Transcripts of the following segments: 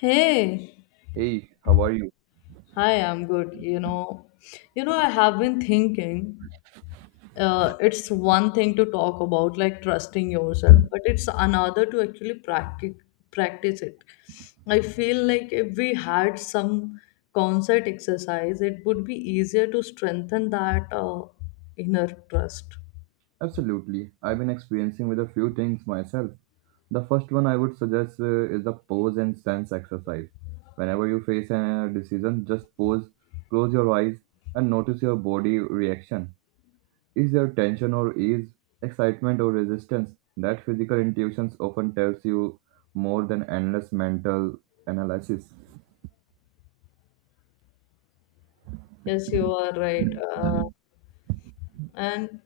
Hey, Hey, how are you? hi, I'm good. I have been thinking, it's one thing to talk about like trusting yourself, but it's another to actually practice it. I feel like if we had some concert exercise, it would be easier to strengthen that inner trust. Absolutely. I've been experiencing with a few things myself. The first one I would suggest is the pose and sense exercise. Whenever you face a decision, just pause, close your eyes, and notice your body reaction. Is there tension or ease, excitement or resistance? That physical intuitions often tells you more than endless mental analysis. Yes, you are right. Uh, and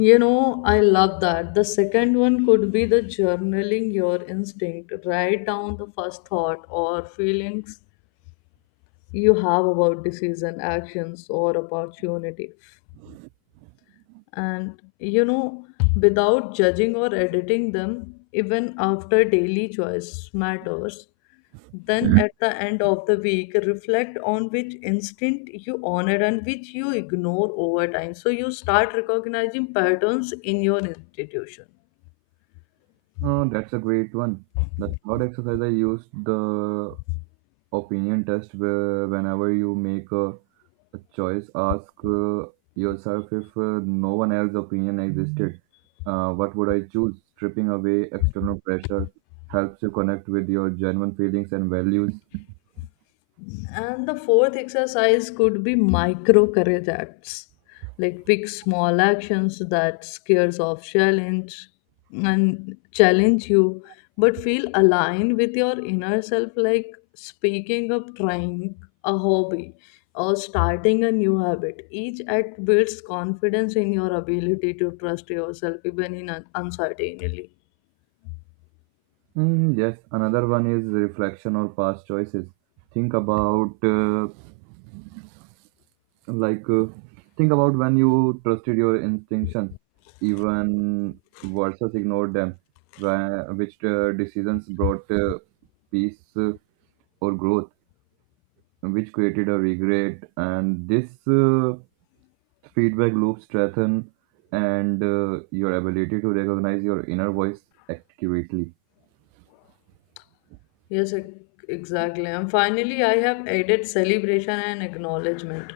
I love that. The second one could be the journaling your instinct. Write down the first thought or feelings you have about decision, actions, or opportunity. And you know, Without judging or editing them, even after daily choice matters, then at the end of the week, reflect on which instinct you honor and which you ignore over time. So you start recognizing patterns in your institution. Oh, that's a great one. The third exercise I used the opinion test where whenever you make a choice. Ask yourself if no one else's opinion existed, what would I choose? Stripping away external pressure helps you connect with your genuine feelings and values. And the fourth exercise could be micro courage acts, like pick small actions that scares off challenge and challenge you, but feel aligned with your inner self, like speaking up, trying a hobby, or starting a new habit. Each act builds confidence in your ability to trust yourself even in uncertainly. Mm, yes, another one is reflection or past choices. Think about like uh, think about when you trusted your instinctions, even versus ignored them, which decisions brought peace or growth. Which created a regret and this feedback loop strengthen and your ability to recognize your inner voice accurately. Yes, ex- exactly. And finally, I have added celebration and acknowledgement.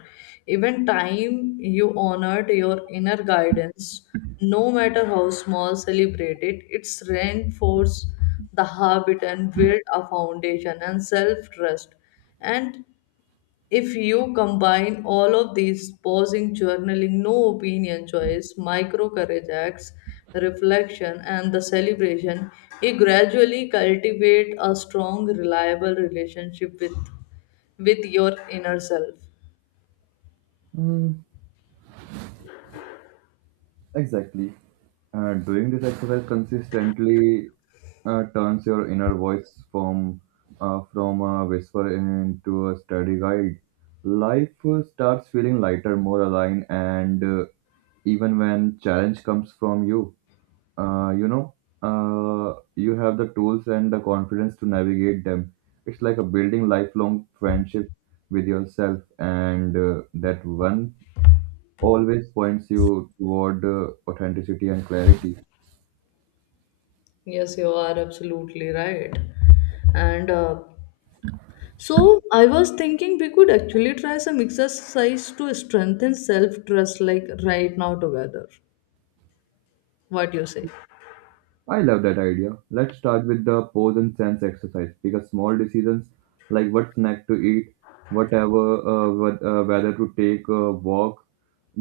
Even time you honored your inner guidance, no matter how small, celebrate it. It's reinforce the habit and build a foundation and self trust. And if you combine all of these pausing, journaling, no opinion choice, micro courage acts, reflection, and the celebration, you gradually cultivate a strong, reliable relationship with your inner self. Mm, exactly, and doing this exercise consistently turns your inner voice from a whisper into a steady guide. Life starts feeling lighter, more aligned, and even when challenge comes from you, uh, you know, you have the tools and the confidence to navigate them. It's like a building lifelong friendship with yourself, and that one always points you toward authenticity and clarity. Yes, you are absolutely right. And So I was thinking we could actually try some exercise to strengthen self trust, like right now together. What do you say? I love that idea. Let's start with the pose and sense exercise because small decisions like what snack to eat, whatever, whether to take a walk,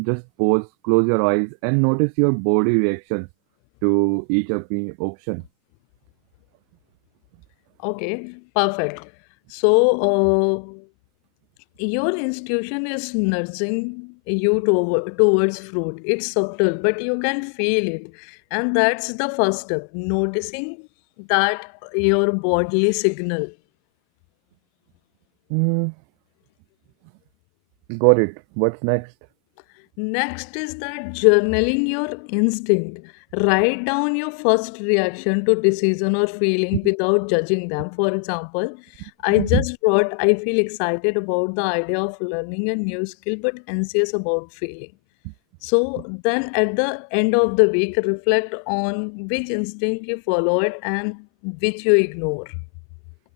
just pause, close your eyes, and notice your body reactions to each option. Okay, perfect. So, uh, your institution is nursing you towards fruit. It's subtle, but you can feel it. And that's the first step, noticing that your bodily signal. Mm, got it. What's next? Next is that journaling your instinct. Write down your first reaction to decision or feeling without judging them. For example, I just wrote, I feel excited about the idea of learning a new skill but anxious about failing. So then at the end of the week, reflect on which instinct you followed and which you ignore.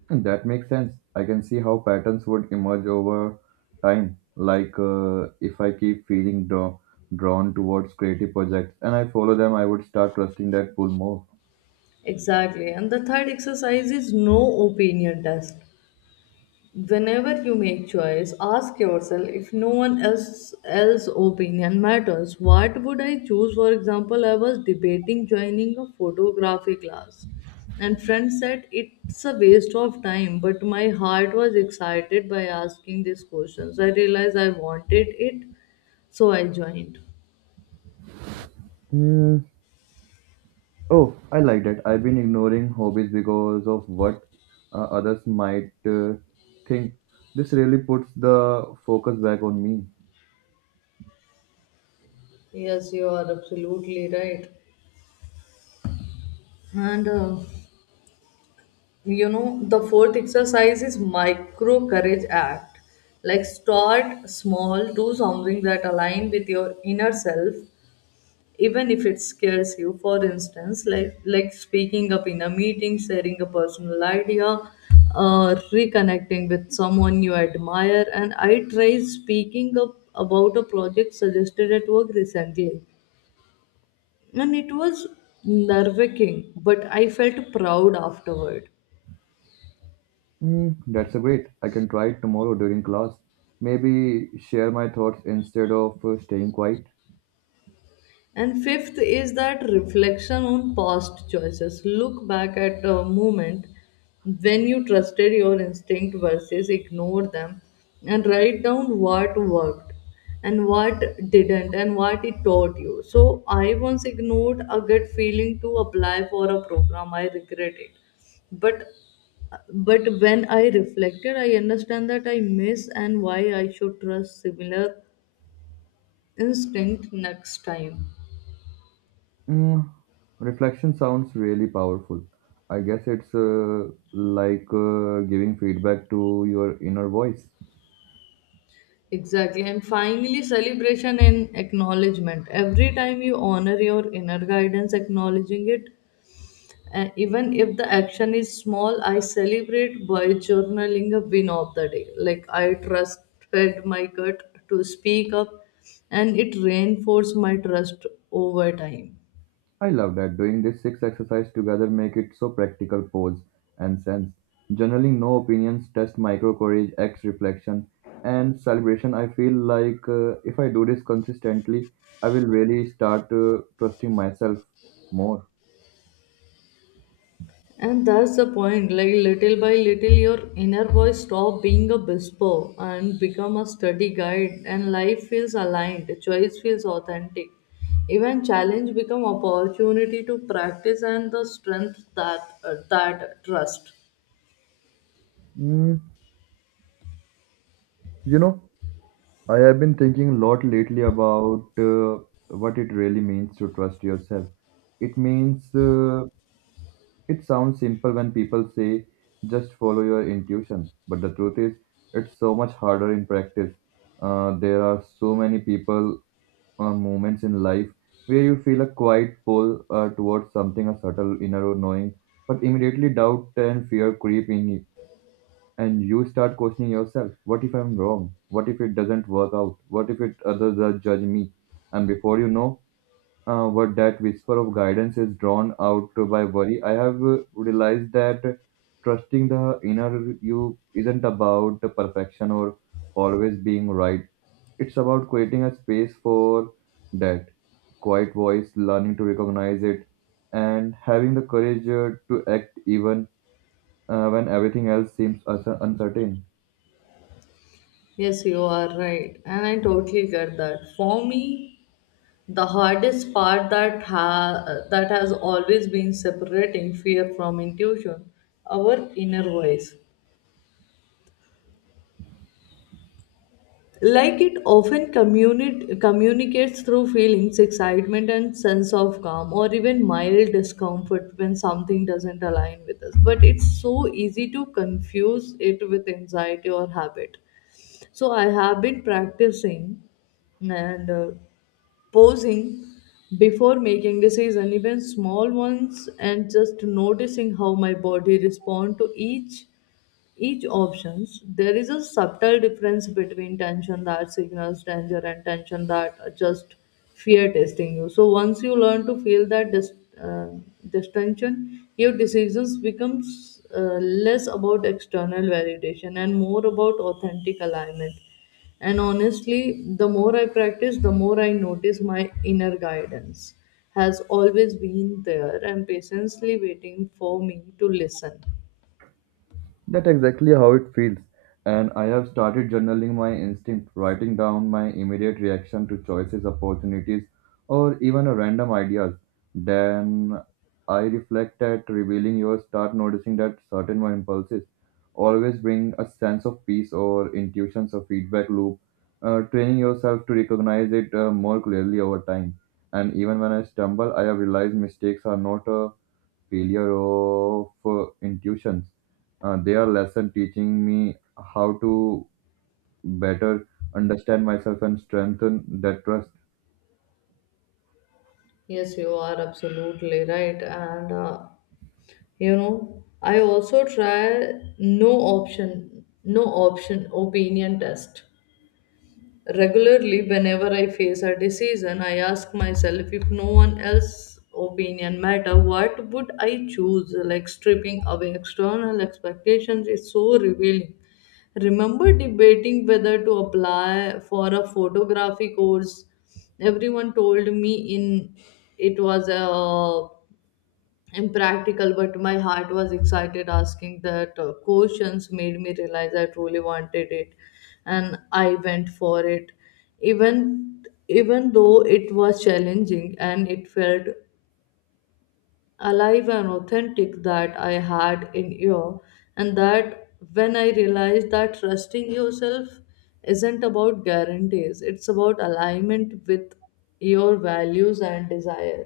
That makes sense. I can see how patterns would emerge over time. Like if I keep feeling drawn towards creative projects and I follow them, I would start trusting that pull more. Exactly. And the third exercise is no opinion test. Whenever you make choice, ask yourself if no one else else opinion matters. What would I choose? For example, I was debating joining a photography class, and friend said it's a waste of time. But my heart was excited by asking these questions. I realized I wanted it, so I joined. Mm, oh, I like that. I've been ignoring hobbies because of what others might think. This really puts the focus back on me. Yes, you are absolutely right. And You know the fourth exercise is micro courage act, like start small, do something that align with your inner self even if it scares you, for instance like speaking up in a meeting, sharing a personal idea, reconnecting with someone you admire. And I tried speaking up about a project suggested at work recently, and it was nerve-wracking but I felt proud afterward. Mm, that's a great. I can try it tomorrow during class. Maybe share my thoughts instead of staying quiet. And fifth is that reflection on past choices. Look back at a moment when you trusted your instinct versus ignore them, and write down what worked and what didn't and what it taught you. So I once ignored a gut feeling to apply for a program. I regret it. But but when I reflected, I understand that I miss and why I should trust similar instinct next time. Mm, reflection sounds really powerful. I guess it's giving feedback to your inner voice. Exactly. And finally, celebration and acknowledgement. Every time you honor your inner guidance, acknowledging it, even if the action is small, I celebrate by journaling a win of the day. Like I trusted my gut to speak up, and it reinforced my trust over time. I love that doing this six exercise together make it so practical. Pose and sense. Journaling, no opinions, test, micro courage, acts, reflection, and celebration. I feel like if I do this consistently, I will really start trusting myself more. And that's the point, like little by little, your inner voice stop being a whisper and become a study guide, and life feels aligned, choice feels authentic. Even challenge become opportunity to practice and the strength that that trust. Mm, you know, I have been thinking a lot lately about what it really means to trust yourself. It means uh, It sounds simple when people say just follow your intuition, but the truth is, it's so much harder in practice. There are so many people or moments in life where you feel a quiet pull towards something, a subtle inner knowing, but immediately doubt and fear creep in and you start questioning yourself. What if I'm wrong? What if it doesn't work out? What if it others will judge me? And before you know, but that whisper of guidance is drawn out by worry. I have realized that trusting the inner you isn't about the perfection or always being right. It's about creating a space for that quiet voice, learning to recognize it, and having the courage to act even when everything else seems uncertain. Yes, you are right, and I totally get that. For me, the hardest part that has always been separating fear from intuition, our inner voice. Like it often communicates through feelings, excitement, and sense of calm, or even mild discomfort when something doesn't align with us. But it's so easy to confuse it with anxiety or habit. So I have been practicing and posing before making decision even small ones, and just noticing how my body respond to each options. There is a subtle difference between tension that signals danger and tension that just fear testing you. So once you learn to feel that uh, distension, your decisions becomes less about external validation and more about authentic alignment. And honestly, the more I practice, the more I notice my inner guidance has always been there and patiently waiting for me to listen. That's exactly how it feels. And I have started journaling my instinct, writing down my immediate reaction to choices, opportunities, or even a random ideas. Then I reflect at revealing yours, start noticing that certain my impulses always bring a sense of peace or intuitions or feedback loop, training yourself to recognize it more clearly over time. And even when I stumble, I have realized mistakes are not a failure of intuitions. Their lesson teaching me how to better understand myself and strengthen that trust. Yes, you are absolutely right. And You know, I also try no option opinion test. Regularly, whenever I face a decision, I ask myself if no one else's opinion matter, what would I choose? Like stripping away external expectations is so revealing. Remember debating whether to apply for a photography course. Everyone told me in it was a impractical, but my heart was excited. Asking that questions made me realize I truly wanted it, and I went for it. even Even though it was challenging, and it felt alive and authentic that I had in you. And that when I realized that trusting yourself isn't about guarantees, it's about alignment with your values and desire.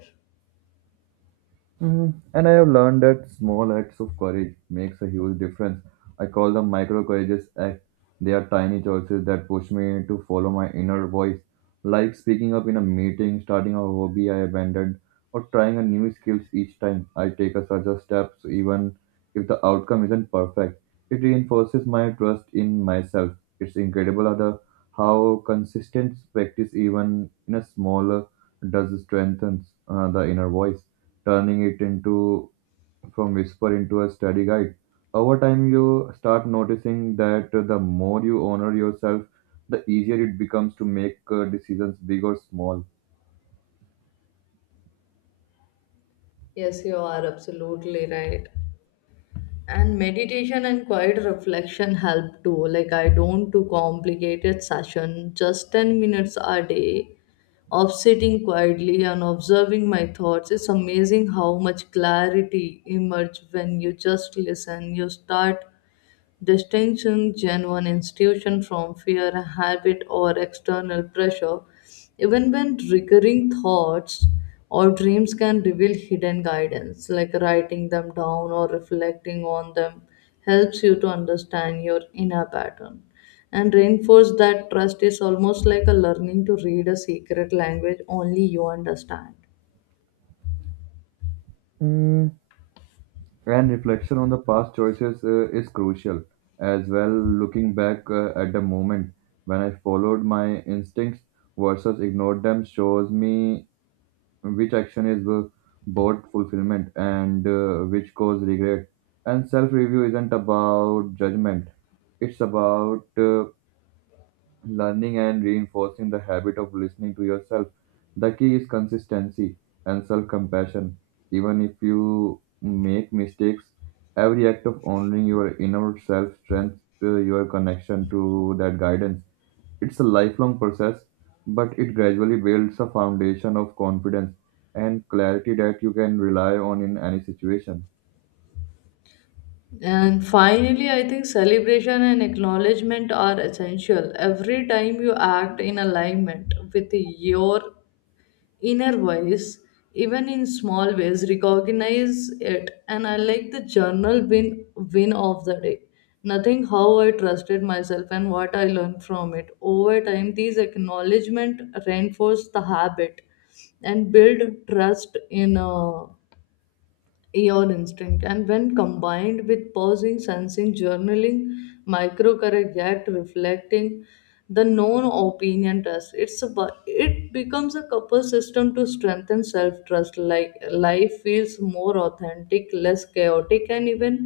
Mm, and I have learned that small acts of courage makes a huge difference. I call them micro courageous acts. They are tiny choices that push me to follow my inner voice, like speaking up in a meeting, starting a hobby I abandoned, or trying a new skills each time I take a such a step, so even if the outcome isn't perfect. It reinforces my trust in myself. It's incredible how how consistent practice, even in a smaller, does strengthens the inner voice, turning it into from whisper into a steady guide. Over time, you start noticing that the more you honor yourself, the easier it becomes to make decisions big or small. Yes, you are absolutely right. And meditation and quiet reflection help too. Like I don't do complicated session, just 10 minutes a day of sitting quietly and observing my thoughts. It's amazing how much clarity emerge when you just listen. You start distinction, genuine institution from fear, habit, or external pressure. Even when recurring thoughts or dreams can reveal hidden guidance, like writing them down or reflecting on them helps you to understand your inner pattern and reinforce that trust. Is almost like a learning to read a secret language only you understand. Mm, and reflection on the past choices is crucial as well. Looking back at the moment when I followed my instincts versus ignored them shows me which action is both fulfillment and which cause regret, and self review isn't about judgment. It's about learning and reinforcing the habit of listening to yourself. The key is consistency and self compassion. Even if you make mistakes, every act of honoring your inner self strengthens your connection to that guidance. It's a lifelong process, but it gradually builds a foundation of confidence and clarity that you can rely on in any situation. And finally, I think celebration and acknowledgement are essential. Every time you act in alignment with your inner voice, even in small ways, recognize it. And I like the journal win of the day. Nothing how I trusted myself and what I learned from it. Over time, these acknowledgement reinforce the habit and build trust in your instinct. And when combined with pausing, sensing, journaling, micro correct, reflecting, the known opinion test, it's about, it becomes a couple system to strengthen self-trust. Like life feels more authentic, less chaotic, and even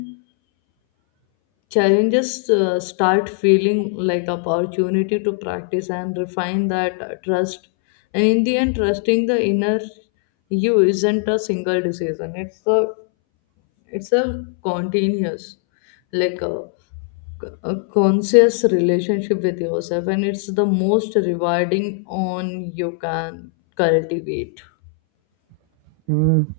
challenges start feeling like opportunity to practice and refine that trust. And in the end, trusting the inner you isn't a single decision, it's a continuous, like a conscious relationship with yourself, and it's the most rewarding on you can cultivate. Mm,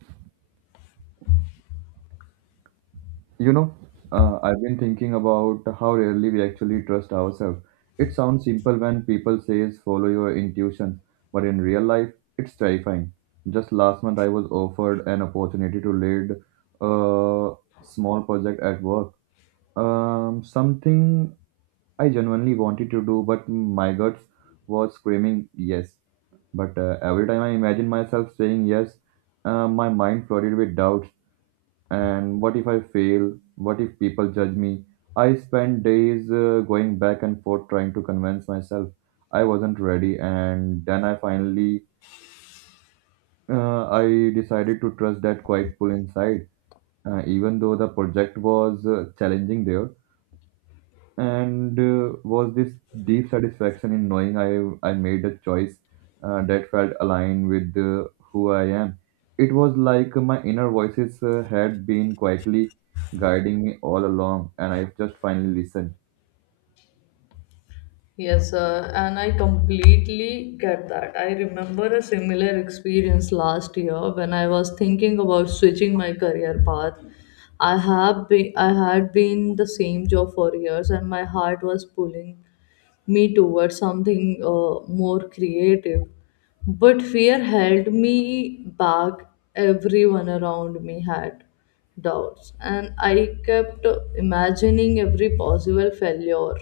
you know, I've been thinking about how rarely we actually trust ourselves. It sounds simple when people says follow your intuition, but in real life, it's terrifying. Just last month, I was offered an opportunity to lead a small project at work. Something I genuinely wanted to do, but my guts was screaming yes. But every time I imagined myself saying yes, my mind flooded with doubts and what if I fail? What if people judge me? I spent days going back and forth trying to convince myself I wasn't ready, and then I finally I decided to trust that quiet pull inside, even though the project was challenging there, and was this deep satisfaction in knowing I made a choice that felt aligned with who I am. It was like my inner voices had been quietly guiding me all along, and I just finally listened. Yes, and I completely get that. I remember a similar experience last year when I was thinking about switching my career path. I had been the same job for years, and my heart was pulling me towards something more creative. But fear held me back. Everyone around me had doubts, and I kept imagining every possible failure.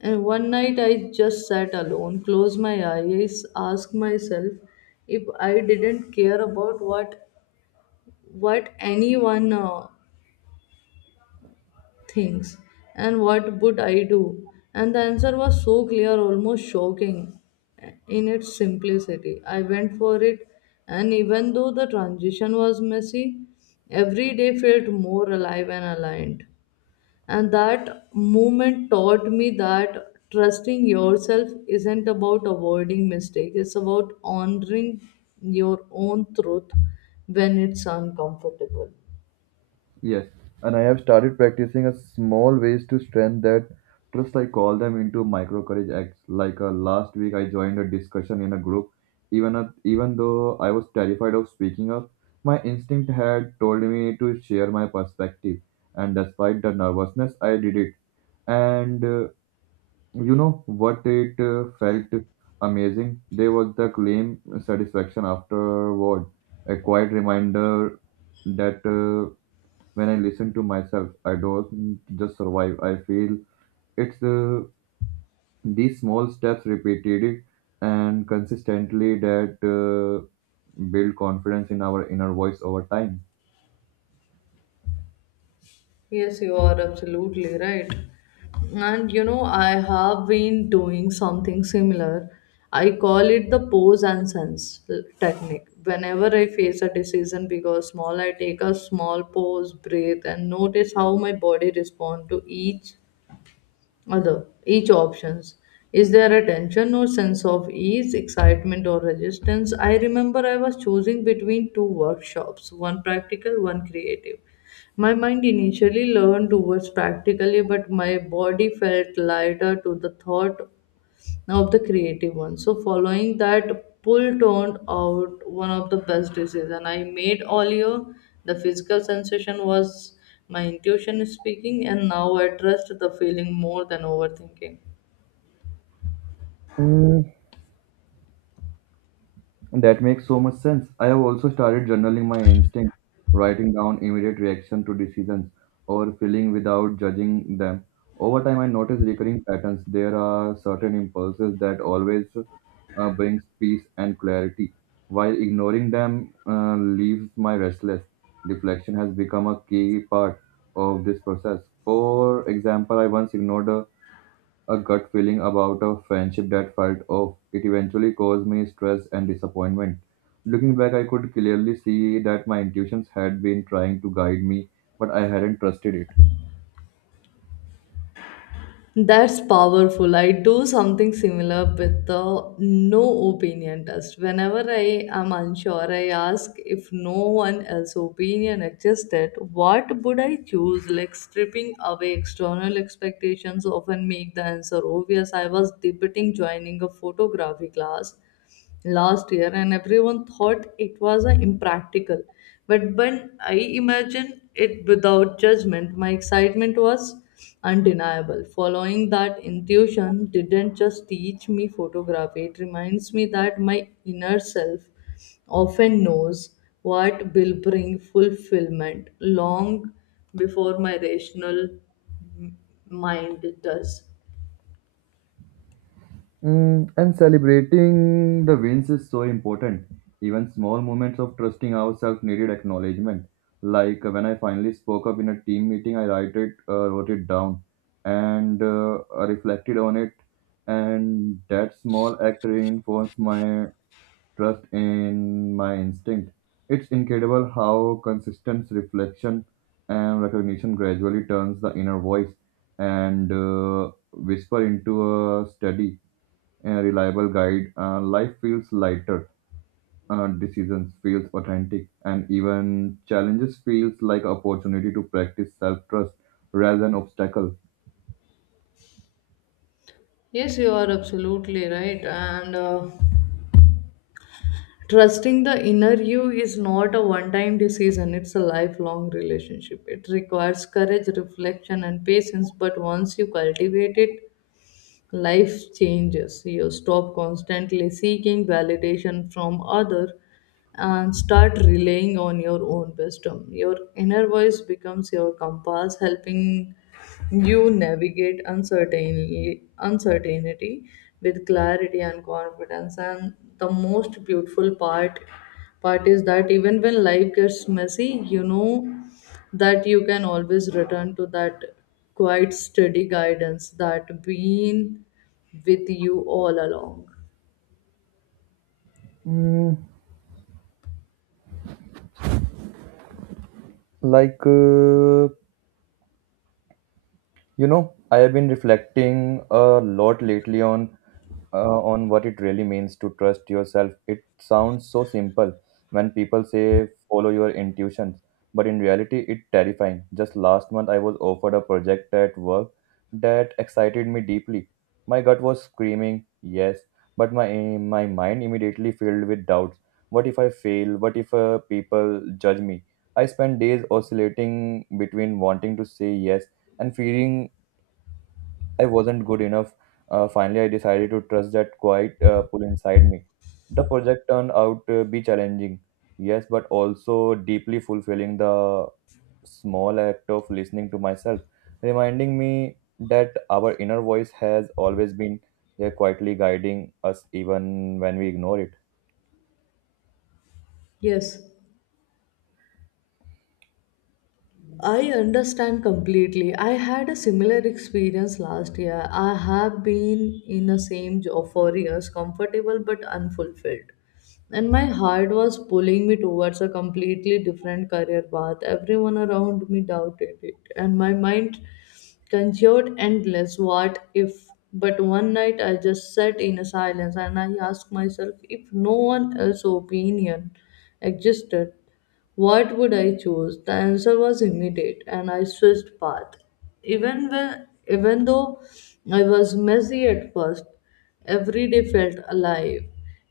And one night I just sat alone, closed my eyes, asked myself if I didn't care about what anyone things and what would I do? And the answer was so clear, almost shocking in its simplicity. I went for it, and even though the transition was messy, every day felt more alive and aligned. And that moment taught me that trusting yourself isn't about avoiding mistakes, it's about honoring your own truth when it's uncomfortable. Yes, and I have started practicing a small ways to strengthen that trust. I call them into micro courage acts. Like last week, I joined a discussion in a group. Even though I was terrified of speaking up, my instinct had told me to share my perspective. And despite the nervousness, I did it. And you know what? It felt amazing. There was the claim satisfaction afterward. A quiet reminder that. When I listen to myself, I don't just survive. I feel it's these small steps repeated and consistently that build confidence in our inner voice over time. Yes, you are absolutely right. And you know, I have been doing something similar. I call it the pose and sense technique. Whenever I face a decision, big or small, I take a small pause, breathe, and notice how my body responds to each options. Is there a tension or sense of ease, excitement or resistance? I remember I was choosing between two workshops, one practical, one creative. My mind initially leaned towards practically, but my body felt lighter to the thought of the creative one. So following that pull turned out one of the best decisions I made all year. The physical sensation was my intuition speaking, and now I trust the feeling more than overthinking. Mm, that makes so much sense. I have also started journaling my instinct, writing down immediate reaction to decisions or feeling without judging them. Over time, I notice recurring patterns. There are certain impulses that always brings peace and clarity, while ignoring them leaves my restless. Reflection has become a key part of this process. For example, I once ignored a gut feeling about a friendship that felt off. It eventually caused me stress and disappointment. Looking back, I could clearly see that my intuitions had been trying to guide me, but I hadn't trusted it. That's powerful. I do something similar with the no opinion test. Whenever I am unsure, I ask if no one else's opinion existed, what would I choose? Like stripping away external expectations often make the answer obvious. I was debating joining a photography class last year, and everyone thought it was impractical, but when I imagined it without judgment my excitement was undeniable. Following that intuition didn't just teach me photography, it reminds me that my inner self often knows what will bring fulfillment long before my rational m- mind does. Mm, and celebrating the wins is so important. Even small moments of trusting ourselves needed acknowledgement. Like when I finally spoke up in a team meeting, wrote it down and I reflected on it. And that small act reinforced my trust in my instinct. It's incredible how consistent reflection and recognition gradually turns the inner voice and whisper into a steady, a reliable guide. Life feels lighter, decisions feels authentic, and even challenges feels like opportunity to practice self-trust rather than obstacle. Yes, you are absolutely right, and trusting the inner you is not a one time decision, it's a lifelong relationship. It requires courage, reflection, and patience, but once you cultivate it, life changes. You stop constantly seeking validation from others and start relying on your own wisdom. Your inner voice becomes your compass, helping you navigate uncertainty with clarity and confidence. And the most beautiful part is that even when life gets messy, you know that you can always return to that quite steady guidance that been with you all along. Mm, like uh, you know, I have been reflecting a lot lately on what it really means to trust yourself. It sounds so simple when people say follow your intuitions, but in reality, it's terrifying. Just last month, I was offered a project at work that excited me deeply. My gut was screaming yes, but my mind immediately filled with doubts. What if I fail? What if people judge me? I spent days oscillating between wanting to say yes and fearing I wasn't good enough. Finally, I decided to trust that quiet pull inside me. The project turned out to be challenging, yes, but also deeply fulfilling. The small act of listening to myself, reminding me that our inner voice has always been there quietly guiding us even when we ignore it. Yes. I understand completely. I had a similar experience last year. I have been in the same job for years, comfortable but unfulfilled. And my heart was pulling me towards a completely different career path. Everyone around me doubted it, and my mind conjured endless what if. But one night I just sat in a silence and I asked myself, if no one else's opinion existed, what would I choose? The answer was immediate, and I switched path. Even though I was messy at first, every day felt alive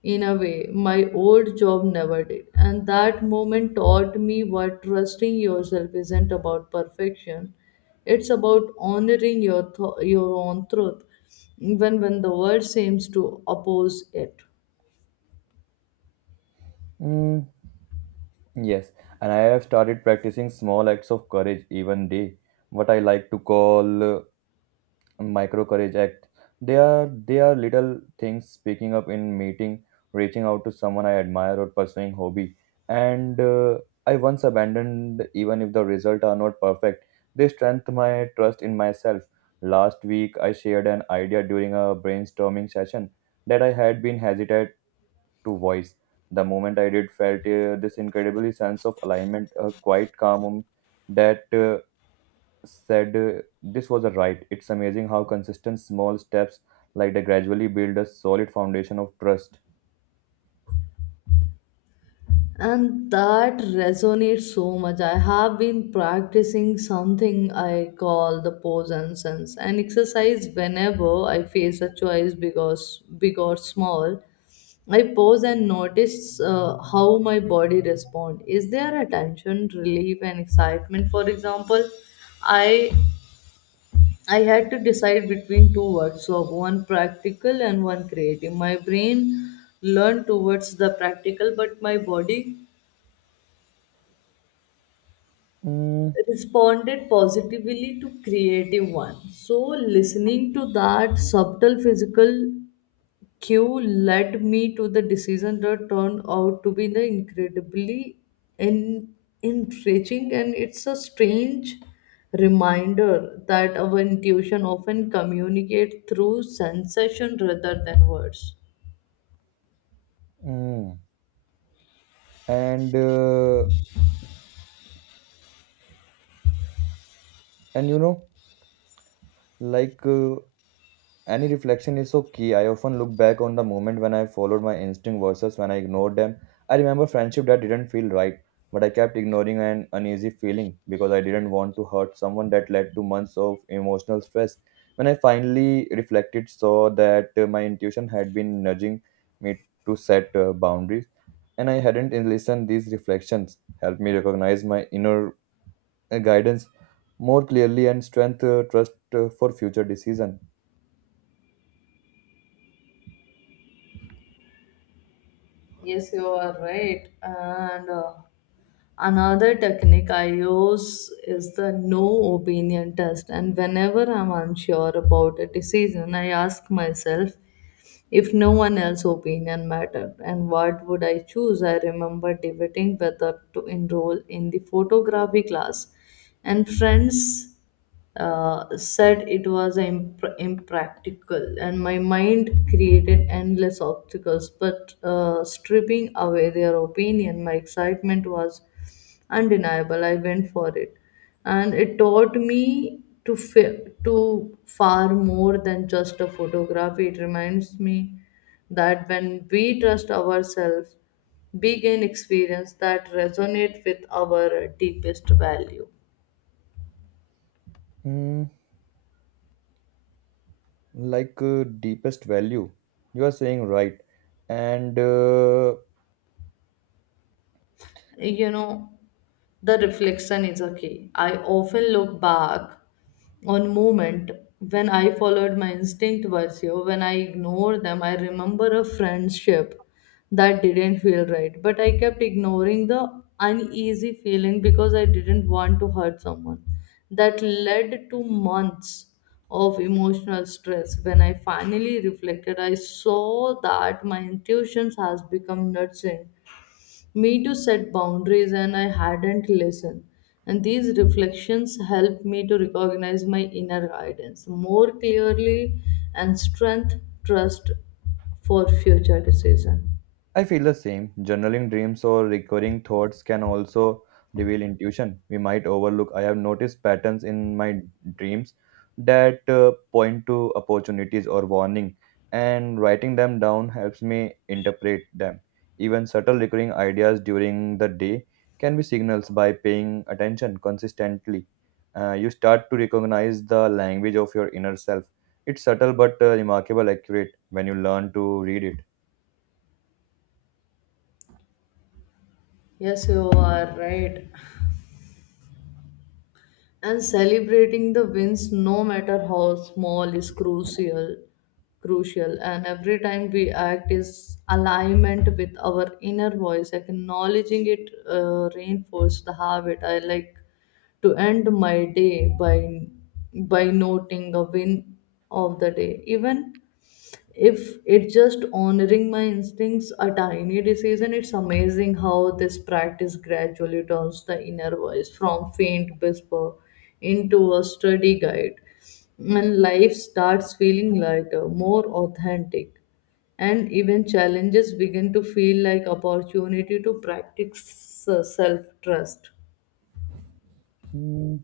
in a way my old job never did, and that moment taught me what trusting yourself isn't about perfection. It's about honoring your own truth, even when the world seems to oppose it. Mm, yes, and I have started practicing small acts of courage even day, what I like to call micro courage act. They are little things: speaking up in meeting, reaching out to someone I admire, or pursuing hobby. And I once abandoned. Even if the result are not perfect, they strengthen my trust in myself. Last week I shared an idea during a brainstorming session that I had been hesitant to voice. The moment I did felt this incredibly sense of alignment, a quiet calm that said this was a right. It's amazing how consistent small steps like that gradually build a solid foundation of trust. And that resonates so much. I have been practicing something I call the pose and sense an exercise whenever I face a choice, because big or small, I pause and notice how my body responds. Is there a tension, relief, and excitement? For example, I I had to decide between two words, so one practical and one creative. My brain learned towards the practical, but my body Mm, responded positively to creative one, so listening to that subtle physical cue led me to the decision that turned out to be the incredibly en- enriching. And it's a strange reminder that our intuition often communicates through sensation rather than words. mm. And uh, and you know, like Any reflection is so key. I often look back on the moment when I followed my instinct versus when I ignored them. I remember friendship that didn't feel right, but I kept ignoring an uneasy feeling because I didn't want to hurt someone. That led to months of emotional stress. When I finally reflected, saw that my intuition had been nudging me to set boundaries, and I hadn't listened. These reflections helped me recognize my inner guidance more clearly and strength trust for future decision. Yes, you are right. And Another technique I use is the no opinion test. And whenever I'm unsure about a decision, I ask myself, if no one else's opinion mattered, and what would I choose? I remember debating whether to enroll in the photography class, and friends said it was impractical, and my mind created endless obstacles. But stripping away their opinion, my excitement was undeniable. I went for it, and it taught me to far more than just a photography. It reminds me that when we trust ourselves, we gain experience that resonate with our deepest value. Mm, deepest value, you are saying, right. and You know, the reflection is a key. I often look back on moment when I followed my instinct versus when I ignored them. I remember a friendship that didn't feel right, but I kept ignoring the uneasy feeling because I didn't want to hurt someone. That led to months of emotional stress. When I finally reflected, I saw that my intuitions has become nurturing me to set boundaries, and I hadn't listened. And these reflections helped me to recognize my inner guidance more clearly and strength trust for future decision. I feel the same. Journaling dreams or recurring thoughts can also reveal intuition we might overlook. I have noticed patterns in my dreams that point to opportunities or warning, and writing them down helps me interpret them. Even subtle recurring ideas during the day can be signals. By paying attention consistently, you start to recognize the language of your inner self. It's subtle but remarkable accurate when you learn to read it. Yes, you are right. And celebrating the wins no matter how small is crucial. And every time we act is alignment with our inner voice, acknowledging it reinforce the habit. I like to end my day by noting a win of the day, even if it's just honoring my instincts a tiny decision. It's amazing how this practice gradually turns the inner voice from faint whisper into a steady guide, and life starts feeling lighter, more authentic, and even challenges begin to feel like opportunity to practice self trust. Hmm.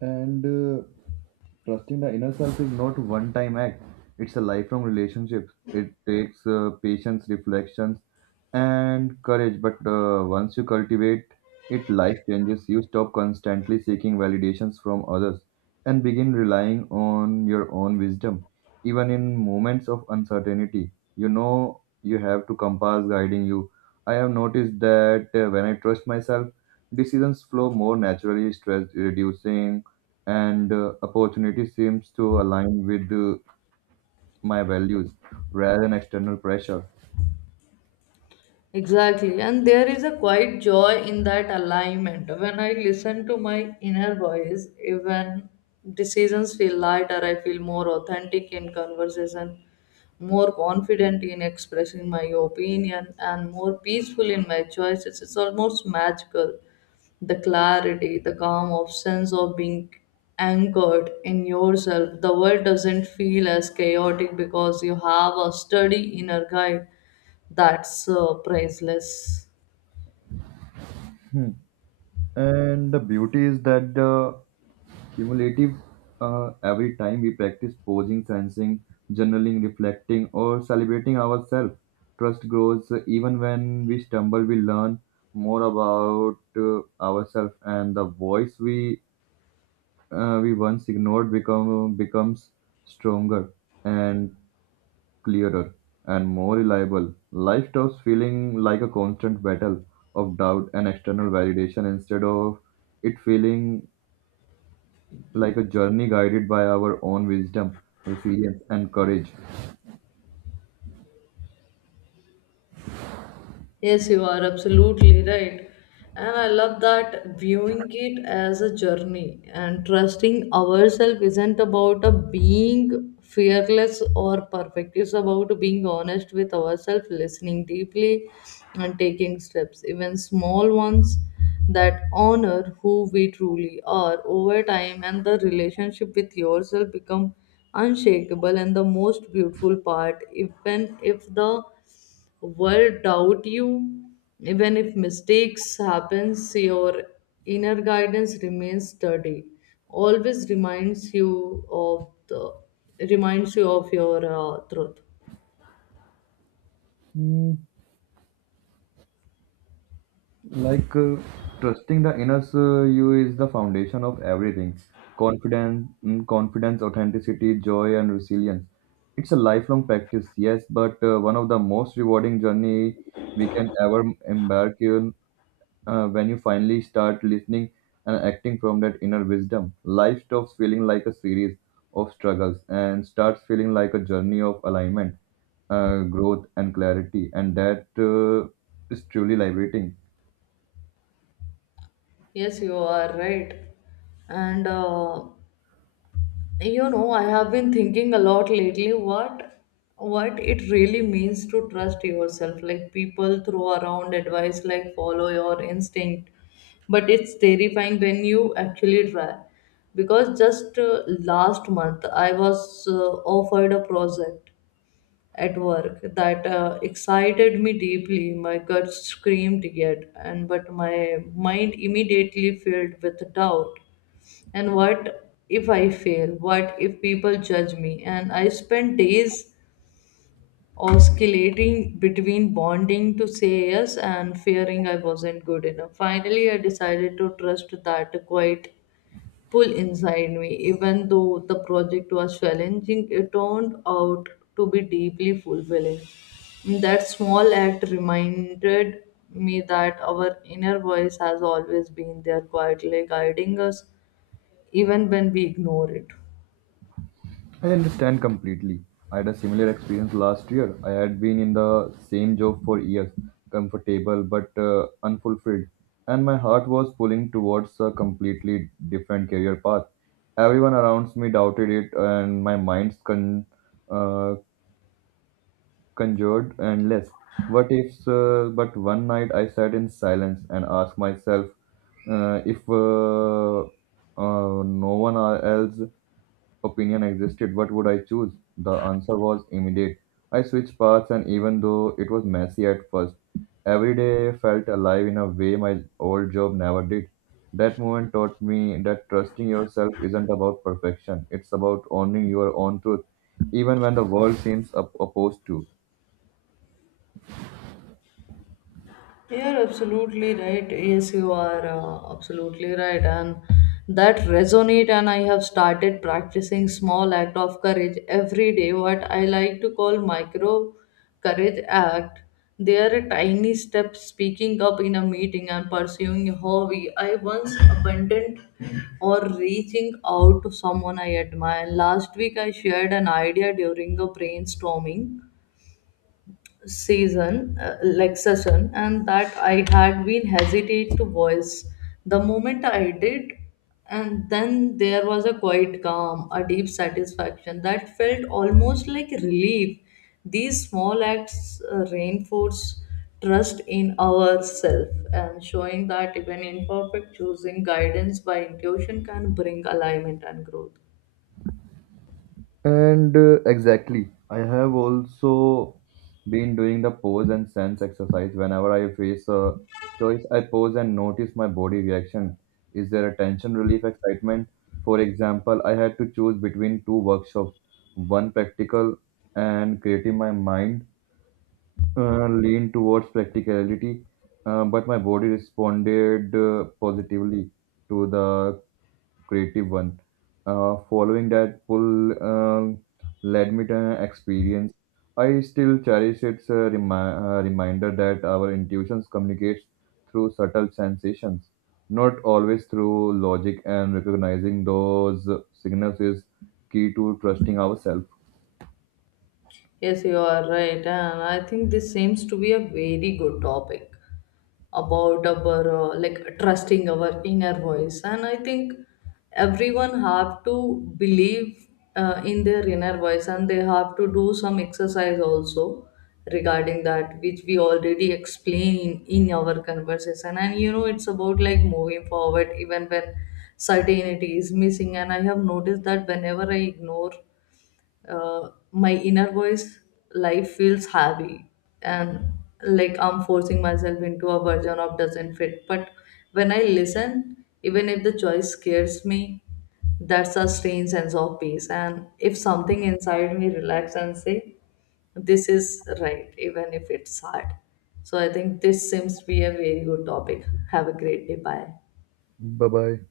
And trusting the inner self is not one time act, it's a lifelong relationship. It takes patience, reflections, and courage. But once you cultivate it, life changes. You stop constantly seeking validations from others and begin relying on your own wisdom. Even in moments of uncertainty, you know you have to compass guiding you. I have noticed that when I trust myself, decisions flow more naturally, stress reducing, and opportunity seems to align with my values rather than external pressure. Exactly, and there is a quiet joy in that alignment. When I listen to my inner voice, even decisions feel lighter, I feel more authentic in conversation, more confident in expressing my opinion, and more peaceful in my choices. It's almost magical. The clarity, the calm of sense of being anchored in yourself. The world doesn't feel as chaotic because you have a sturdy inner guide that's priceless. And the beauty is that the cumulative, every time we practice posing, sensing, journaling, reflecting, or celebrating ourselves, trust grows. Even when we stumble, we learn more about ourselves, and the voice we once ignored becomes stronger, and clearer, and more reliable. Life stops feeling like a constant battle of doubt and external validation. Instead of it feeling like a journey guided by our own wisdom, resilience, and courage. Yes, you are absolutely right. And I love that viewing it as a journey. And trusting ourselves isn't about a being fearless or perfect. It's about being honest with ourselves, listening deeply and taking steps, even small ones that honor who we truly are. Over time, and the relationship with yourself become unshakable. And the most beautiful part, even if the world doubt you, even if mistakes happens, your inner guidance remains sturdy, always reminds you of the reminds you of your truth. Mm, like uh, trusting the inner you is the foundation of everything: confidence, mm, confidence, authenticity, joy, and resilience. It's a lifelong practice, yes, but one of the most rewarding journey we can ever embark in. When you finally start listening and acting from that inner wisdom, life stops feeling like a series of struggles and starts feeling like a journey of alignment, growth, and clarity. And that is truly liberating. Yes, you are right. and You know, I have been thinking a lot lately what it really means to trust yourself. Like people throw around advice like follow your instinct, but it's terrifying when you actually try. Because just last month I was offered a project at work that excited me deeply. My gut screamed yet, and but my mind immediately filled with doubt. And what if I fail? What if people judge me? And I spent days oscillating between bonding to say yes and fearing I wasn't good enough. Finally, I decided to trust that quiet pull inside me. Even though the project was challenging, it turned out to be deeply fulfilling. That small act reminded me that our inner voice has always been there quietly guiding us even when we ignore it. I understand completely. I had a similar experience last year. I had been in the same job for years, comfortable but unfulfilled, and my heart was pulling towards a completely different career path. Everyone around me doubted it, and my mind uh, conjured endless. What if? But one night I sat in silence and asked myself, if no one else opinion existed, what would I choose? The answer was immediate. I switched paths, and even though it was messy at first, every day felt alive in a way my old job never did. That moment taught me that trusting yourself isn't about perfection, it's about owning your own truth, even when the world seems opposed to. You're absolutely right. Yes, you are absolutely right, and that resonate. And I have started practicing small act of courage every day, what I like to call micro courage act. They are a tiny step, speaking up in a meeting and pursuing a hobby I once abandoned, or reaching out to someone I admire. Last week I shared an idea during a brainstorming season like session, and that I had been hesitate to voice. The moment I did, and then there was a quiet calm, a deep satisfaction that felt almost like relief. These small acts reinforce trust in ourselves, and showing that even imperfect choosing guidance by intuition can bring alignment and growth. And Exactly, I have also been doing the pose and sense exercise. Whenever I face a choice, I pose and notice my body reaction. Is there a tension, relief, excitement? For example, I had to choose between two workshops, one practical and creative. My mind leaned towards practicality, but my body responded positively to the creative one. Following that pull led me to an experience I still cherish. Its reminder that our intuitions communicates through subtle sensations, not always through logic, and recognizing those signals is key to trusting ourselves. Yes, you are right, and I think this seems to be a very good topic about our like trusting our inner voice, and I think everyone have to believe in their inner voice, and they have to do some exercise also regarding that, which we already explained in our conversation. And you know, it's about like moving forward even when certainty is missing. And I have noticed that whenever I ignore my inner voice, life feels heavy and like I'm forcing myself into a version of doesn't fit. But when I listen, even if the choice scares me, that's a strange sense of peace, and if something inside me relax and say this is right even if it's hard. So I think this seems to be a very good topic. Have a great day. Bye. Bye bye.